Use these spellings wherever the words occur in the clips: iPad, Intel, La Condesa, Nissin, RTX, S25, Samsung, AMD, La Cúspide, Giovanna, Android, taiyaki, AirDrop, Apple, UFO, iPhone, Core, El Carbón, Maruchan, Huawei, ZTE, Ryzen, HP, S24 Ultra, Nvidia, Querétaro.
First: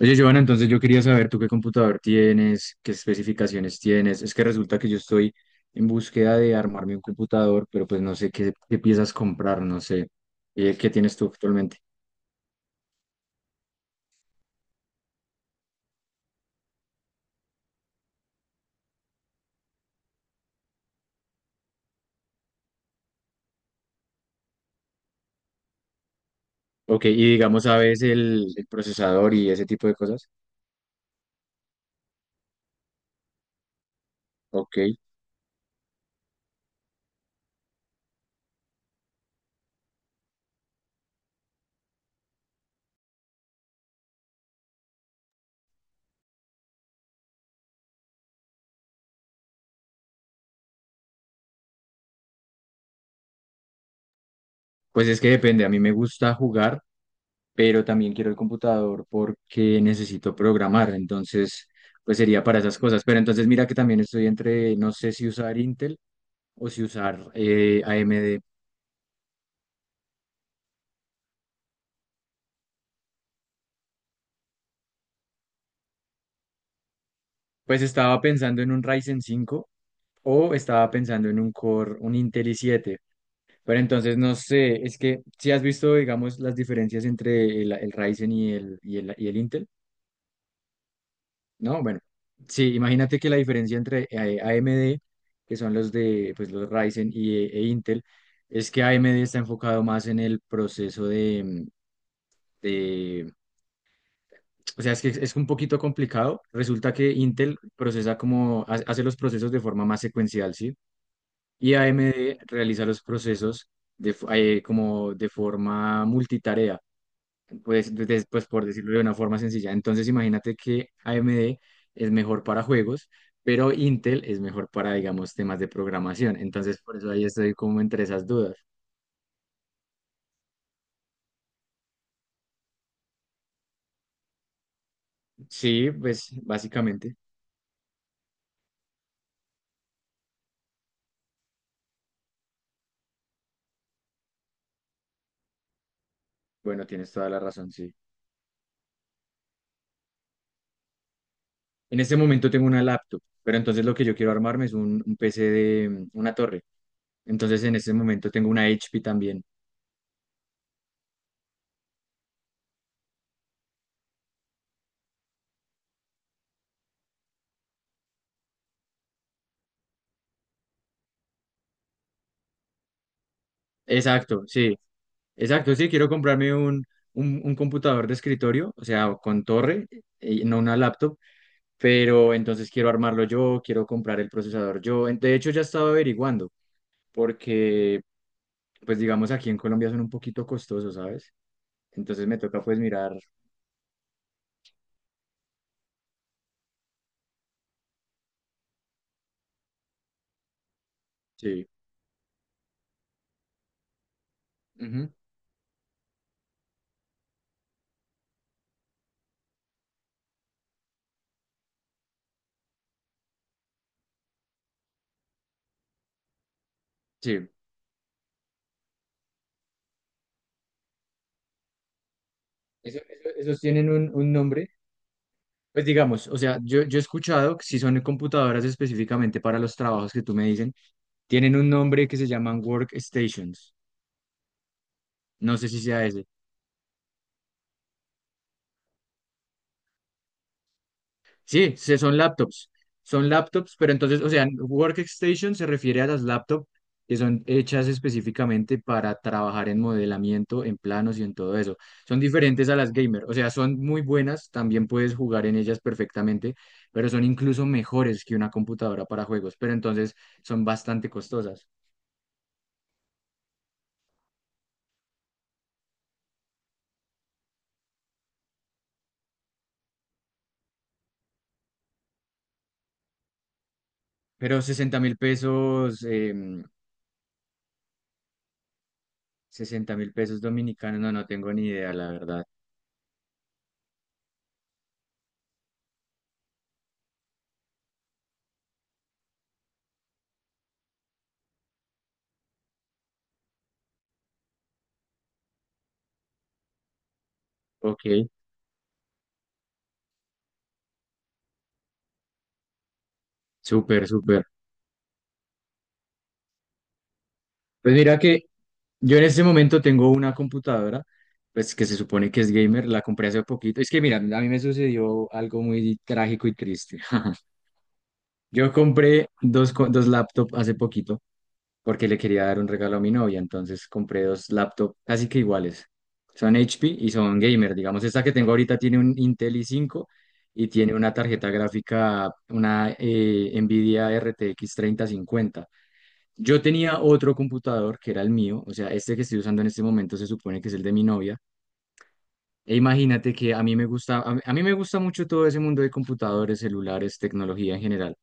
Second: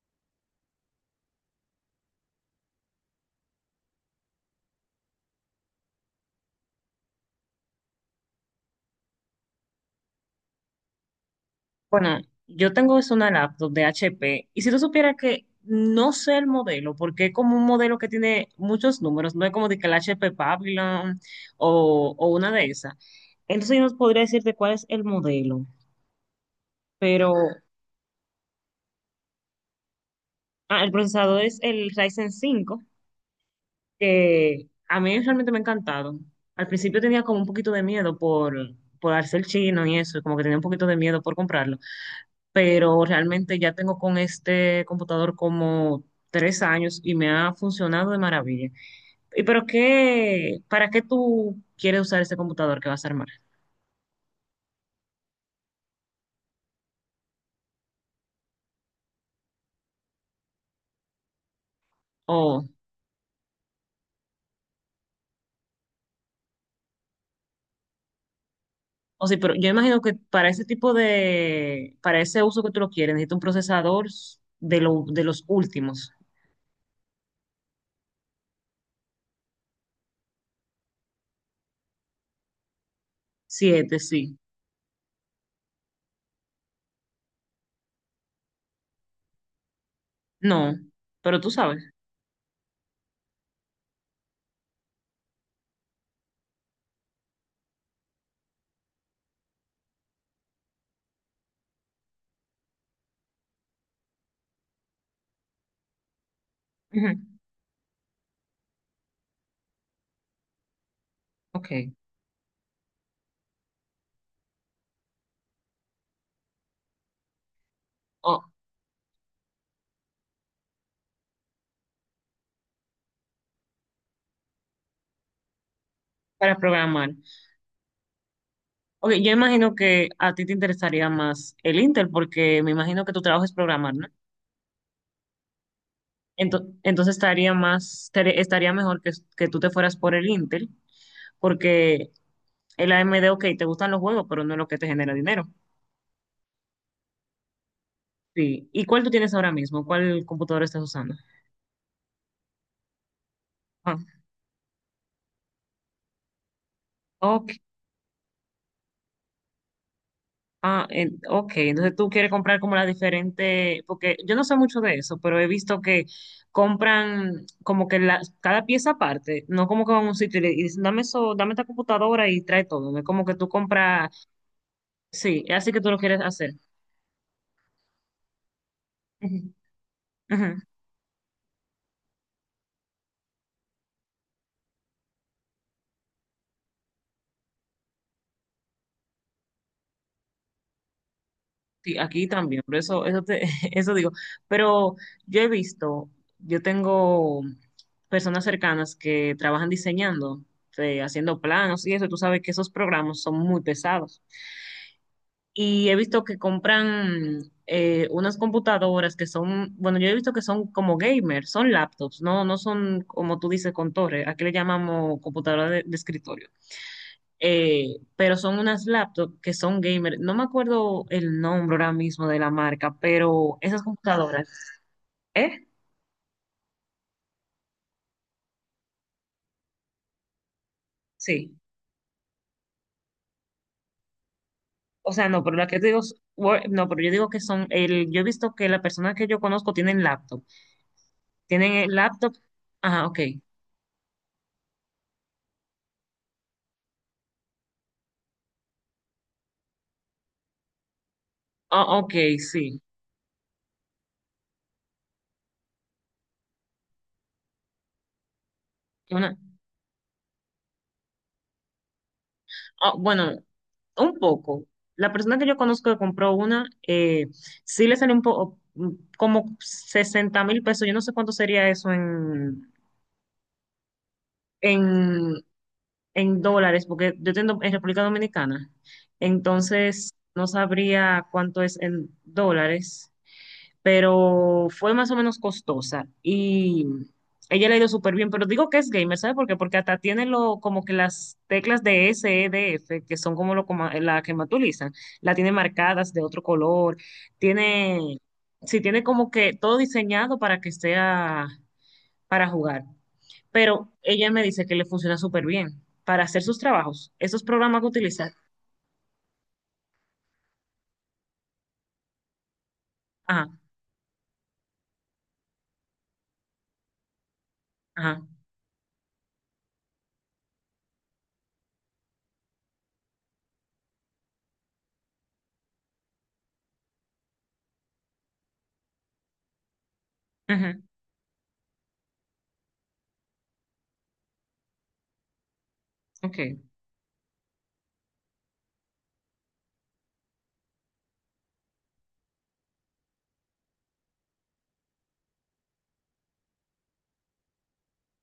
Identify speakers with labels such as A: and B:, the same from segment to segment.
A: Oye, Giovanna, entonces yo quería saber tú qué computador tienes, qué especificaciones tienes. Es que resulta que yo estoy en búsqueda de armarme un computador, pero pues no sé qué piezas comprar, no sé. ¿Qué tienes tú actualmente?
B: Bueno, yo tengo es una laptop de HP y si tú supieras que no sé el modelo, porque es como un modelo que tiene muchos números, no es como de que el HP Pavilion o una de esas. Entonces yo no podría decirte cuál es el modelo,
A: Ok, y
B: pero
A: digamos, ¿sabes el procesador y ese tipo de cosas?
B: el procesador es el Ryzen 5 que
A: Ok,
B: a mí realmente me ha encantado. Al principio tenía como un poquito de miedo por al ser chino y eso, como que tenía un poquito de miedo por comprarlo. Pero realmente ya tengo con este computador como 3 años y me ha funcionado de maravilla. ¿Y pero qué, para qué tú quieres usar este computador que vas a armar?
A: pues es que depende. A mí me gusta jugar, pero también quiero el computador porque necesito programar. Entonces, pues sería para
B: O,
A: esas cosas. Pero entonces mira que también estoy entre, no sé si usar Intel o si usar AMD.
B: o sí, pero yo imagino que para ese tipo de, para ese uso que tú lo quieres, necesito un procesador de, lo, de los últimos.
A: Pues estaba pensando en un Ryzen 5 o estaba pensando en un Core, un Intel i7. Pero
B: Siete,
A: entonces no
B: sí.
A: sé, es que si has visto, digamos, las diferencias entre el Ryzen y el Intel,
B: No, pero tú sabes.
A: ¿no? Bueno, sí, imagínate que la diferencia entre AMD, que son los de, pues los Ryzen y, e Intel, es que AMD está enfocado más en el proceso de, de- o sea, es que es un poquito complicado. Resulta
B: Ujú.
A: que Intel procesa como, hace los procesos de forma más secuencial, ¿sí? Y
B: Ok.
A: AMD realiza los procesos de, como de forma multitarea, pues,
B: O-
A: pues por decirlo de una forma sencilla. Entonces imagínate que AMD es mejor para juegos, pero Intel es mejor para, digamos, temas de programación.
B: para
A: Entonces por
B: programar.
A: eso ahí estoy como entre esas dudas.
B: Ok, yo imagino que a ti te interesaría más el Intel porque me imagino que tu trabajo es programar, ¿no?
A: Sí, pues
B: Entonces
A: básicamente,
B: estaría más, estaría mejor que tú te fueras por el Intel, porque el AMD, ok, te gustan los juegos, pero no es lo que te genera dinero.
A: bueno, tienes toda la razón, sí.
B: Sí. ¿Y cuál tú tienes ahora mismo? ¿Cuál computadora estás usando?
A: En este momento tengo una laptop, pero entonces lo
B: Ah,
A: que yo quiero armarme es un PC de una torre.
B: ok.
A: Entonces en este momento tengo una HP también.
B: Ah, ok. Entonces tú quieres comprar como la diferente, porque yo no sé mucho de eso, pero he visto que compran como que la, cada pieza aparte, no como que van a un sitio y le y dicen, dame eso, dame esta computadora y trae todo. No es como que tú compras,
A: Exacto, sí.
B: sí, así
A: Exacto,
B: que
A: sí,
B: tú lo
A: quiero
B: quieres hacer.
A: comprarme un computador de escritorio, o sea, con
B: Ujú.
A: torre,
B: Ujú.
A: no una laptop, pero entonces quiero armarlo yo, quiero comprar el procesador yo. De hecho, ya estaba averiguando, porque, pues digamos, aquí en Colombia son un poquito costosos, ¿sabes?
B: Sí,
A: Entonces
B: aquí
A: me
B: también,
A: toca
B: por
A: pues
B: eso,
A: mirar,
B: eso te- eso digo. Pero yo he visto, yo tengo personas cercanas que trabajan diseñando, haciendo
A: sí,
B: planos y eso, tú sabes que esos programas son muy pesados.
A: ujú,
B: Y he visto que compran unas computadoras que son, bueno, yo he visto que son como gamers, son laptops, no son como tú dices con torre, aquí le llamamos computadora de escritorio
A: sí,
B: pero son unas laptops que son gamer. No me acuerdo el nombre ahora mismo de la marca, pero
A: esos
B: esas
A: tienen un
B: computadoras,
A: nombre.
B: ¿eh?
A: Pues digamos, o sea, yo he escuchado que si son computadoras específicamente para los trabajos que tú me dicen,
B: Sí.
A: tienen un nombre que se llaman workstations.
B: O sea, no, pero
A: No
B: la
A: sé si
B: que te digo,
A: sea
B: es
A: ese.
B: No, pero yo digo que son, el, yo he visto que la persona que yo conozco tienen laptop. Tienen
A: Sí,
B: el laptop, ajá, ok.
A: son laptops, pero entonces, o sea, workstation se refiere a las laptops que son hechas específicamente para trabajar en modelamiento, en planos y en todo eso.
B: Ah, ok,
A: Son diferentes a
B: sí.
A: las gamer, o sea, son muy buenas, también puedes jugar en ellas perfectamente, pero son incluso mejores que una computadora para
B: Una,
A: juegos, pero entonces son bastante costosas.
B: ah, bueno, un poco. La persona que yo conozco que compró una, sí le salió un poco, como 60.000 pesos. Yo no sé cuánto sería eso
A: Pero 60 mil
B: en
A: pesos,
B: en dólares, porque yo tengo en República Dominicana,
A: 60 mil
B: entonces
A: pesos
B: no
A: dominicanos, no, no
B: sabría
A: tengo
B: cuánto
A: ni
B: es
A: idea,
B: en
A: la verdad.
B: dólares, pero fue más o menos costosa y ella le ha ido súper bien, pero digo que es gamer, ¿sabes por qué? Porque hasta tiene lo, como que las teclas de S, E, D, F, que son como lo, coma- la que más utilizan, la tiene marcadas de otro color,
A: Ok,
B: tiene, sí, tiene como que todo diseñado para que sea para jugar pero
A: súper,
B: ella me
A: súper.
B: dice que le funciona súper bien para hacer sus trabajos, esos programas que
A: Pues mira
B: utiliza.
A: que yo en este momento tengo una computadora, pues que se supone que es gamer, la compré hace
B: Ajá,
A: poquito. Es que mira, a mí me sucedió algo muy trágico y triste.
B: ajá,
A: Yo compré dos laptops hace poquito porque le quería dar un regalo a mi novia, entonces compré dos laptops casi que iguales. Son HP y son gamer, digamos. Esta que tengo ahorita tiene un Intel i5 y
B: ajá,
A: tiene una tarjeta gráfica, una Nvidia RTX 50.
B: ok,
A: Yo tenía otro computador que era el mío, o sea, este que estoy usando en este momento se supone que es el de mi novia. E imagínate que a mí me gusta, a mí me gusta mucho todo ese mundo de computadores, celulares, tecnología en general.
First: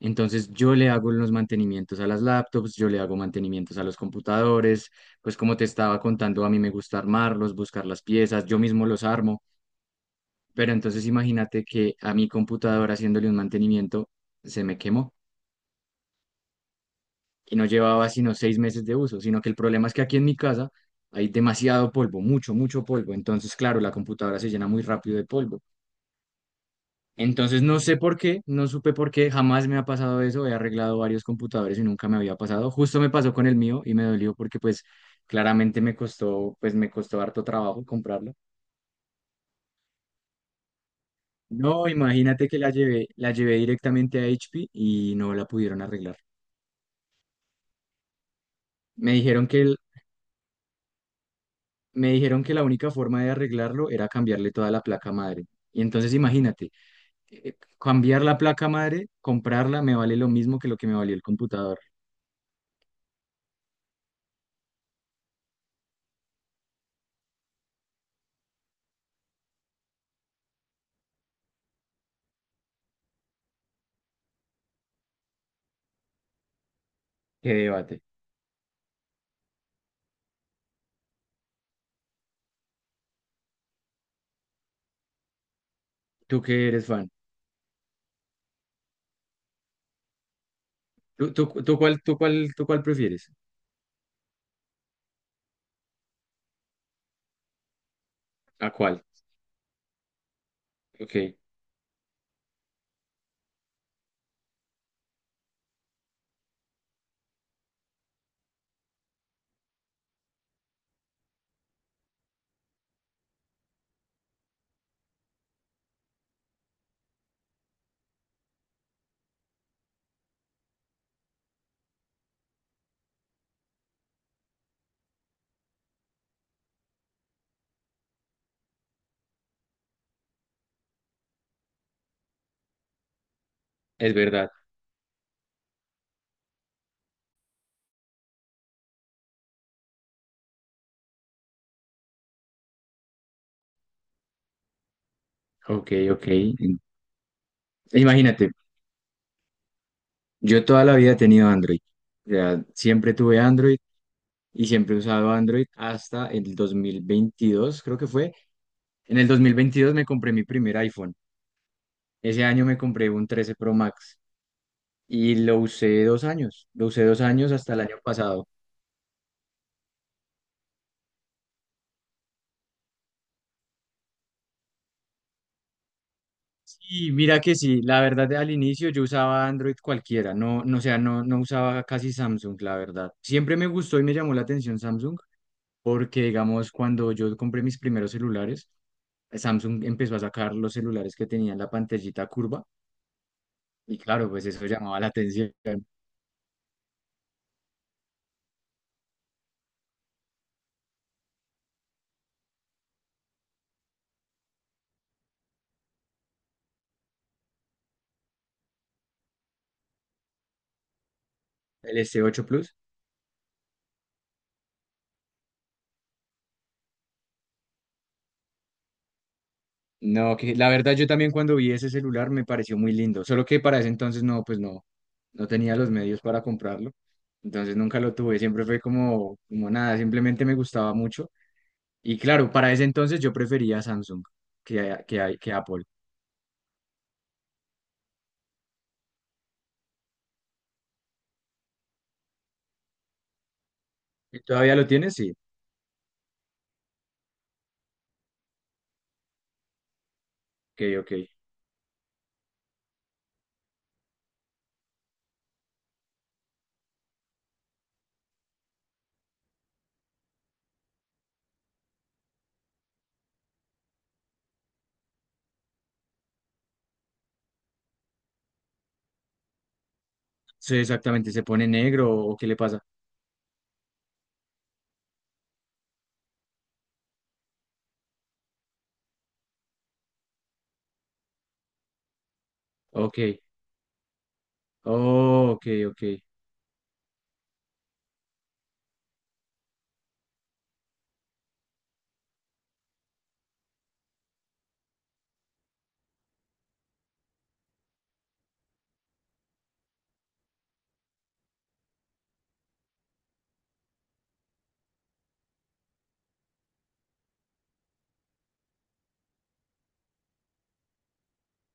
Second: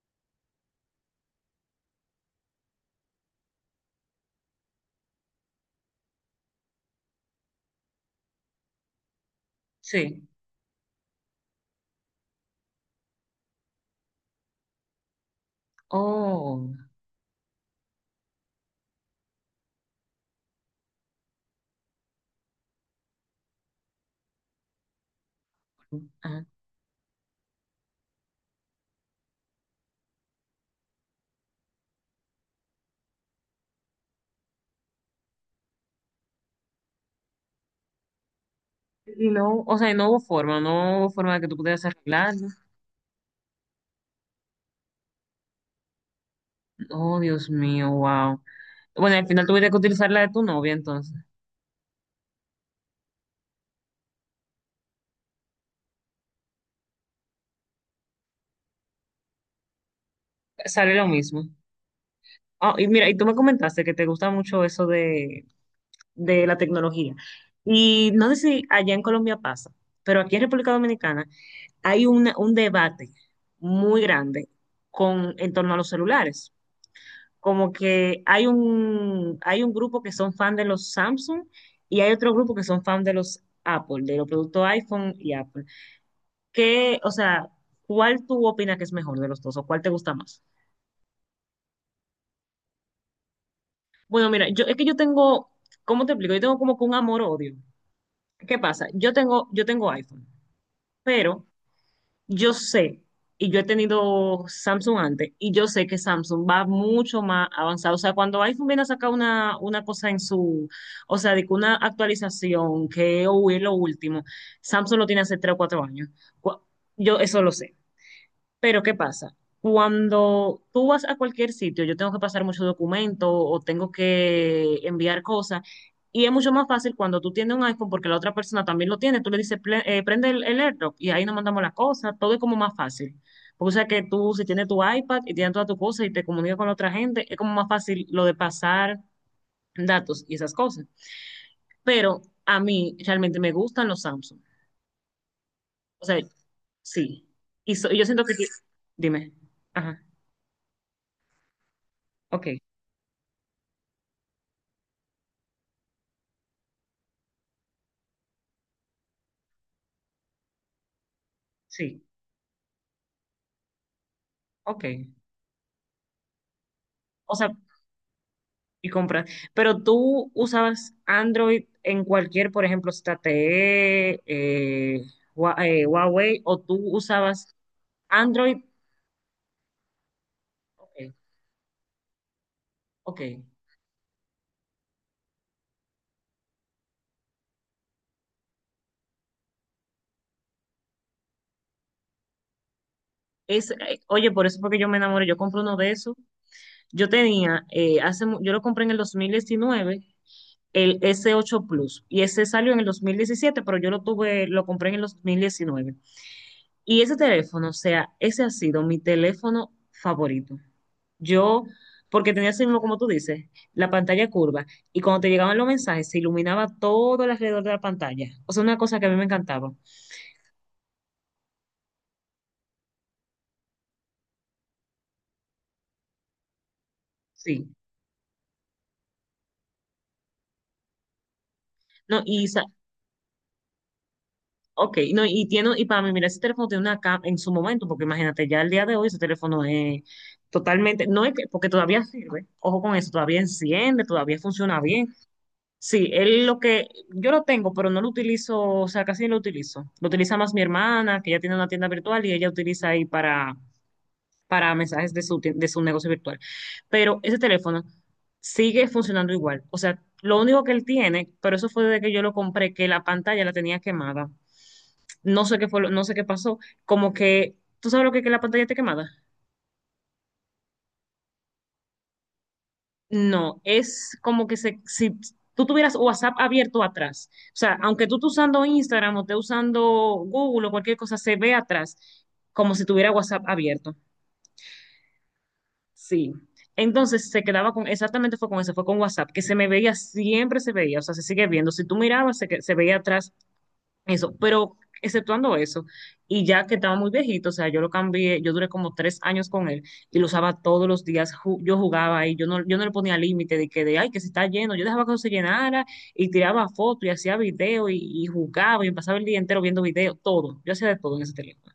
A: Entonces yo le hago los mantenimientos a las laptops, yo le hago mantenimientos a los computadores, pues como te estaba contando, a mí me gusta armarlos, buscar las piezas, yo mismo los armo.
B: sí.
A: Pero entonces imagínate que a mi computador haciéndole un mantenimiento se me quemó.
B: Oh,
A: Y no llevaba sino 6 meses de uso, sino que el problema es que aquí en mi casa hay demasiado polvo, mucho, mucho polvo. Entonces, claro, la computadora se llena muy rápido de polvo.
B: ajá.
A: Entonces, no sé por qué, no supe por qué, jamás me ha pasado eso. He arreglado varios computadores y nunca me había pasado. Justo me pasó con el mío y me dolió porque pues claramente me costó, pues me costó harto trabajo comprarlo.
B: Y no, o sea, y no hubo forma, no hubo forma de que tú
A: No,
B: pudieras arreglarlo.
A: imagínate que la llevé directamente a HP y no la pudieron arreglar.
B: Oh, Dios mío, wow.
A: Me
B: Bueno, al final
A: dijeron
B: tuviste
A: que
B: que utilizar la de tu novia, entonces.
A: Me dijeron que la única forma de arreglarlo era cambiarle toda la placa madre. Y entonces imagínate, cambiar la placa madre, comprarla, me vale lo mismo que lo que me
B: Sale lo
A: valió el
B: mismo.
A: computador.
B: Ah, y mira, y tú me comentaste que te gusta mucho eso de la tecnología. Y no sé si allá en Colombia pasa, pero aquí en República Dominicana hay un debate muy grande con, en torno a los celulares.
A: Qué
B: Como
A: debate.
B: que hay un grupo que son fan de los Samsung y hay otro grupo que son fan de los Apple, de los productos iPhone y Apple.
A: ¿Tú qué eres
B: ¿Qué, o
A: fan?
B: sea, cuál tú opinas que es mejor de los dos o cuál te gusta más?
A: ¿Tú cuál prefieres?
B: Bueno, mira, yo, es que yo tengo, ¿cómo te explico? Yo tengo como que un amor-odio. ¿Qué
A: ¿A
B: pasa?
A: cuál?
B: Yo tengo iPhone,
A: Ok,
B: pero yo sé, y yo he tenido Samsung antes, y yo sé que Samsung va mucho más avanzado. O sea, cuando iPhone viene a sacar una cosa en su, o sea, de que una actualización, que hoy es lo último, Samsung lo tiene hace 3 o 4 años. Cu- Yo eso lo sé. Pero ¿qué pasa? Cuando tú vas a cualquier sitio, yo tengo que pasar muchos documentos o tengo que enviar cosas. Y es mucho más fácil cuando tú tienes un iPhone porque la otra persona también lo tiene. Tú le dices, prende el AirDrop y ahí nos mandamos las cosas". Todo es como más fácil. Porque o sea que
A: es
B: tú, si
A: verdad.
B: tienes tu iPad y tienes todas tus cosas y te comunicas con la otra gente, es como más fácil lo de pasar datos y esas cosas. Pero a mí realmente me gustan los Samsung.
A: Ok,
B: O sea,
A: ok.
B: sí. Y, y yo siento que...
A: Imagínate,
B: Dime. Ajá.
A: yo toda la vida he tenido Android. O
B: Ok.
A: sea, siempre tuve Android y siempre he usado Android hasta el 2022, creo que fue. En el 2022 me compré mi primer iPhone.
B: Sí.
A: Ese año me compré un 13 Pro Max
B: Ok.
A: y lo usé 2 años. Lo usé dos
B: O sea,
A: años hasta el año pasado.
B: y compras. Pero tú usabas Android en cualquier, por ejemplo, ZTE, Huawei, o tú
A: Sí, mira que
B: usabas
A: sí, la verdad al
B: Android.
A: inicio yo usaba Android cualquiera, o sea,
B: Ok,
A: no usaba casi Samsung, la verdad.
B: ok.
A: Siempre me gustó y me llamó la atención Samsung porque, digamos, cuando yo compré mis primeros celulares, Samsung empezó a sacar los celulares que tenían la pantallita curva y claro,
B: Oye, por
A: pues
B: eso
A: eso
B: fue que yo me
A: llamaba la
B: enamoré. Yo
A: atención.
B: compré uno de esos. Yo tenía, hace, yo lo compré en el 2019, el S8 Plus. Y ese salió en el 2017, pero yo lo tuve, lo compré en el 2019. Y ese teléfono, o sea, ese ha sido mi teléfono favorito. Yo,
A: El s
B: porque
A: ocho
B: tenía así
A: Plus.
B: mismo, como tú dices, la pantalla curva. Y cuando te llegaban los mensajes, se iluminaba todo el alrededor de la pantalla. O sea, una cosa que a mí me encantaba.
A: No, que la verdad yo también cuando vi ese celular me pareció muy lindo, solo que para ese entonces no, no tenía los medios para comprarlo,
B: Sí.
A: entonces nunca lo tuve, siempre fue como, como nada, simplemente me gustaba mucho y
B: No, y,
A: claro, para ese entonces yo prefería Samsung
B: ok,
A: que,
B: no,
A: que,
B: y
A: que
B: tiene,
A: Apple.
B: y para mí, mira, ese teléfono tiene una cámara en su momento, porque imagínate, ya el día de hoy ese teléfono es totalmente, no es que, porque todavía sirve. Ojo con eso, todavía enciende, todavía
A: ¿Y ¿todavía
B: funciona
A: lo
B: bien.
A: tienes? Sí,
B: Sí, él lo que yo lo tengo, pero no lo utilizo, o sea, casi no lo utilizo. Lo utiliza más mi
A: ok, ok.
B: hermana, que ella tiene una tienda virtual y ella utiliza ahí para mensajes de su, de su negocio virtual. Pero ese teléfono sigue funcionando igual. O sea, lo único que él tiene, pero eso fue desde que yo lo compré, que la pantalla la tenía quemada. No sé qué fue, no sé qué pasó, como que, ¿tú sabes lo que es que la pantalla esté quemada?
A: Sí, exactamente, ¿se pone negro o qué le pasa?
B: No, es como que si tú tuvieras WhatsApp abierto atrás, o sea, aunque tú estés usando Instagram o estés usando Google o cualquier cosa, se ve atrás como si tuviera
A: Ok,
B: WhatsApp abierto.
A: oh, ok, ok.
B: Sí. Entonces se quedaba con, exactamente fue con eso, fue con WhatsApp, que se me veía, siempre se veía, o sea, se sigue viendo. Si tú mirabas, se, se veía atrás eso, pero exceptuando eso, y ya que estaba muy viejito, o sea, yo lo cambié, yo duré como 3 años con él y lo usaba todos los días, yo jugaba ahí, yo no, yo no le ponía límite de que de, ay, que se está lleno, yo dejaba que se llenara y tiraba fotos y hacía video y jugaba y me pasaba el día entero viendo video, todo, yo hacía de todo en ese teléfono.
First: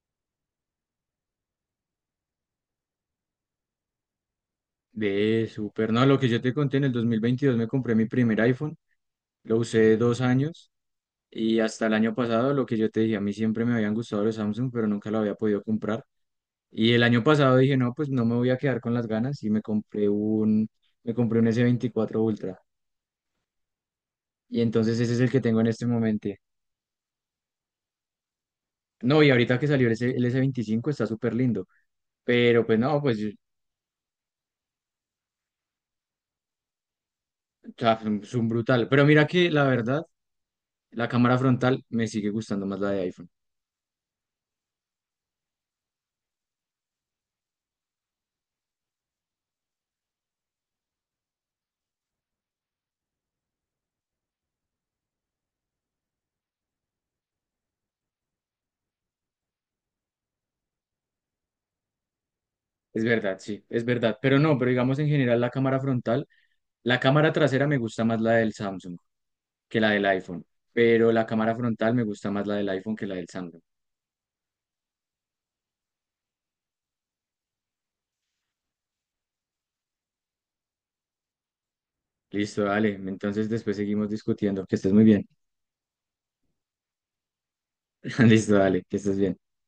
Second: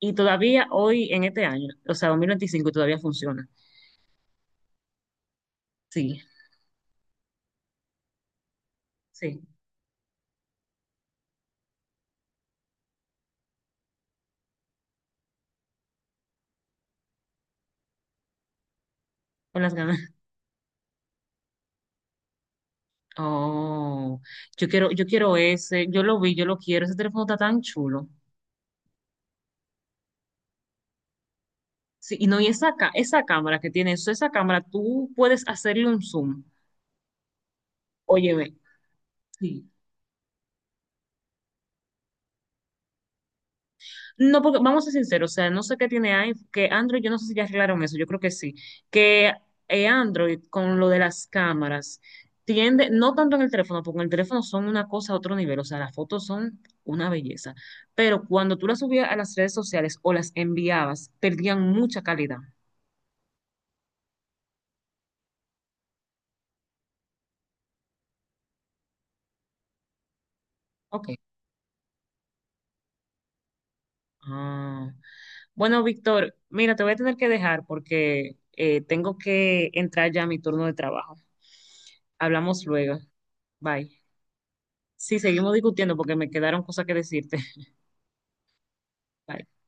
B: Y todavía hoy, en este año, o sea, 2025 todavía funciona.
A: Ve, súper, no, lo
B: Sí,
A: que yo te conté en el 2022 me compré mi primer iPhone,
B: sí,
A: lo usé 2 años. Y hasta el año pasado, lo que yo te dije, a mí siempre me habían gustado los Samsung, pero nunca lo había podido comprar. Y el año pasado dije, no, pues no me voy a quedar con las ganas y me
B: con las ganas.
A: compré me compré un S24 Ultra.
B: Oh,
A: Y entonces
B: yo
A: ese es el
B: quiero
A: que tengo en este
B: ese, yo lo
A: momento.
B: vi, yo lo quiero, ese teléfono está tan chulo.
A: No, y ahorita que salió el S25 está súper lindo,
B: Sí, y no, y
A: pero
B: esa,
A: pues no, pues
B: esa
A: o
B: cámara que tiene eso, esa cámara, tú puedes hacerle un zoom.
A: sea,
B: Oye
A: es un
B: ve
A: brutal. Pero mira que la
B: sí.
A: verdad, la cámara frontal me sigue gustando más la de iPhone.
B: No, porque vamos a ser sinceros, o sea, no sé qué tiene iPhone, que Android, yo no sé si ya arreglaron eso, yo creo que sí. Que Android, con lo de las cámaras, tiende, no tanto en el teléfono, porque en el teléfono son una cosa a otro nivel, o sea, las fotos son una belleza. Pero cuando tú las subías a las redes sociales o las enviabas, perdían mucha calidad.
A: Es verdad, sí, es verdad. Pero no, pero digamos en general la cámara frontal, la cámara trasera me gusta más la del Samsung que la del iPhone,
B: Ok.
A: pero la cámara frontal me gusta más la del iPhone que la del Samsung.
B: Ah. Bueno, Víctor, mira, te voy a tener que dejar porque tengo que entrar ya a mi turno de trabajo. Hablamos
A: Listo, dale.
B: luego.
A: Entonces después
B: Bye.
A: seguimos discutiendo. Que estés muy
B: Sí,
A: bien.
B: seguimos discutiendo porque me quedaron cosas que decirte.
A: Listo, dale. Que estés bien.
B: Bye.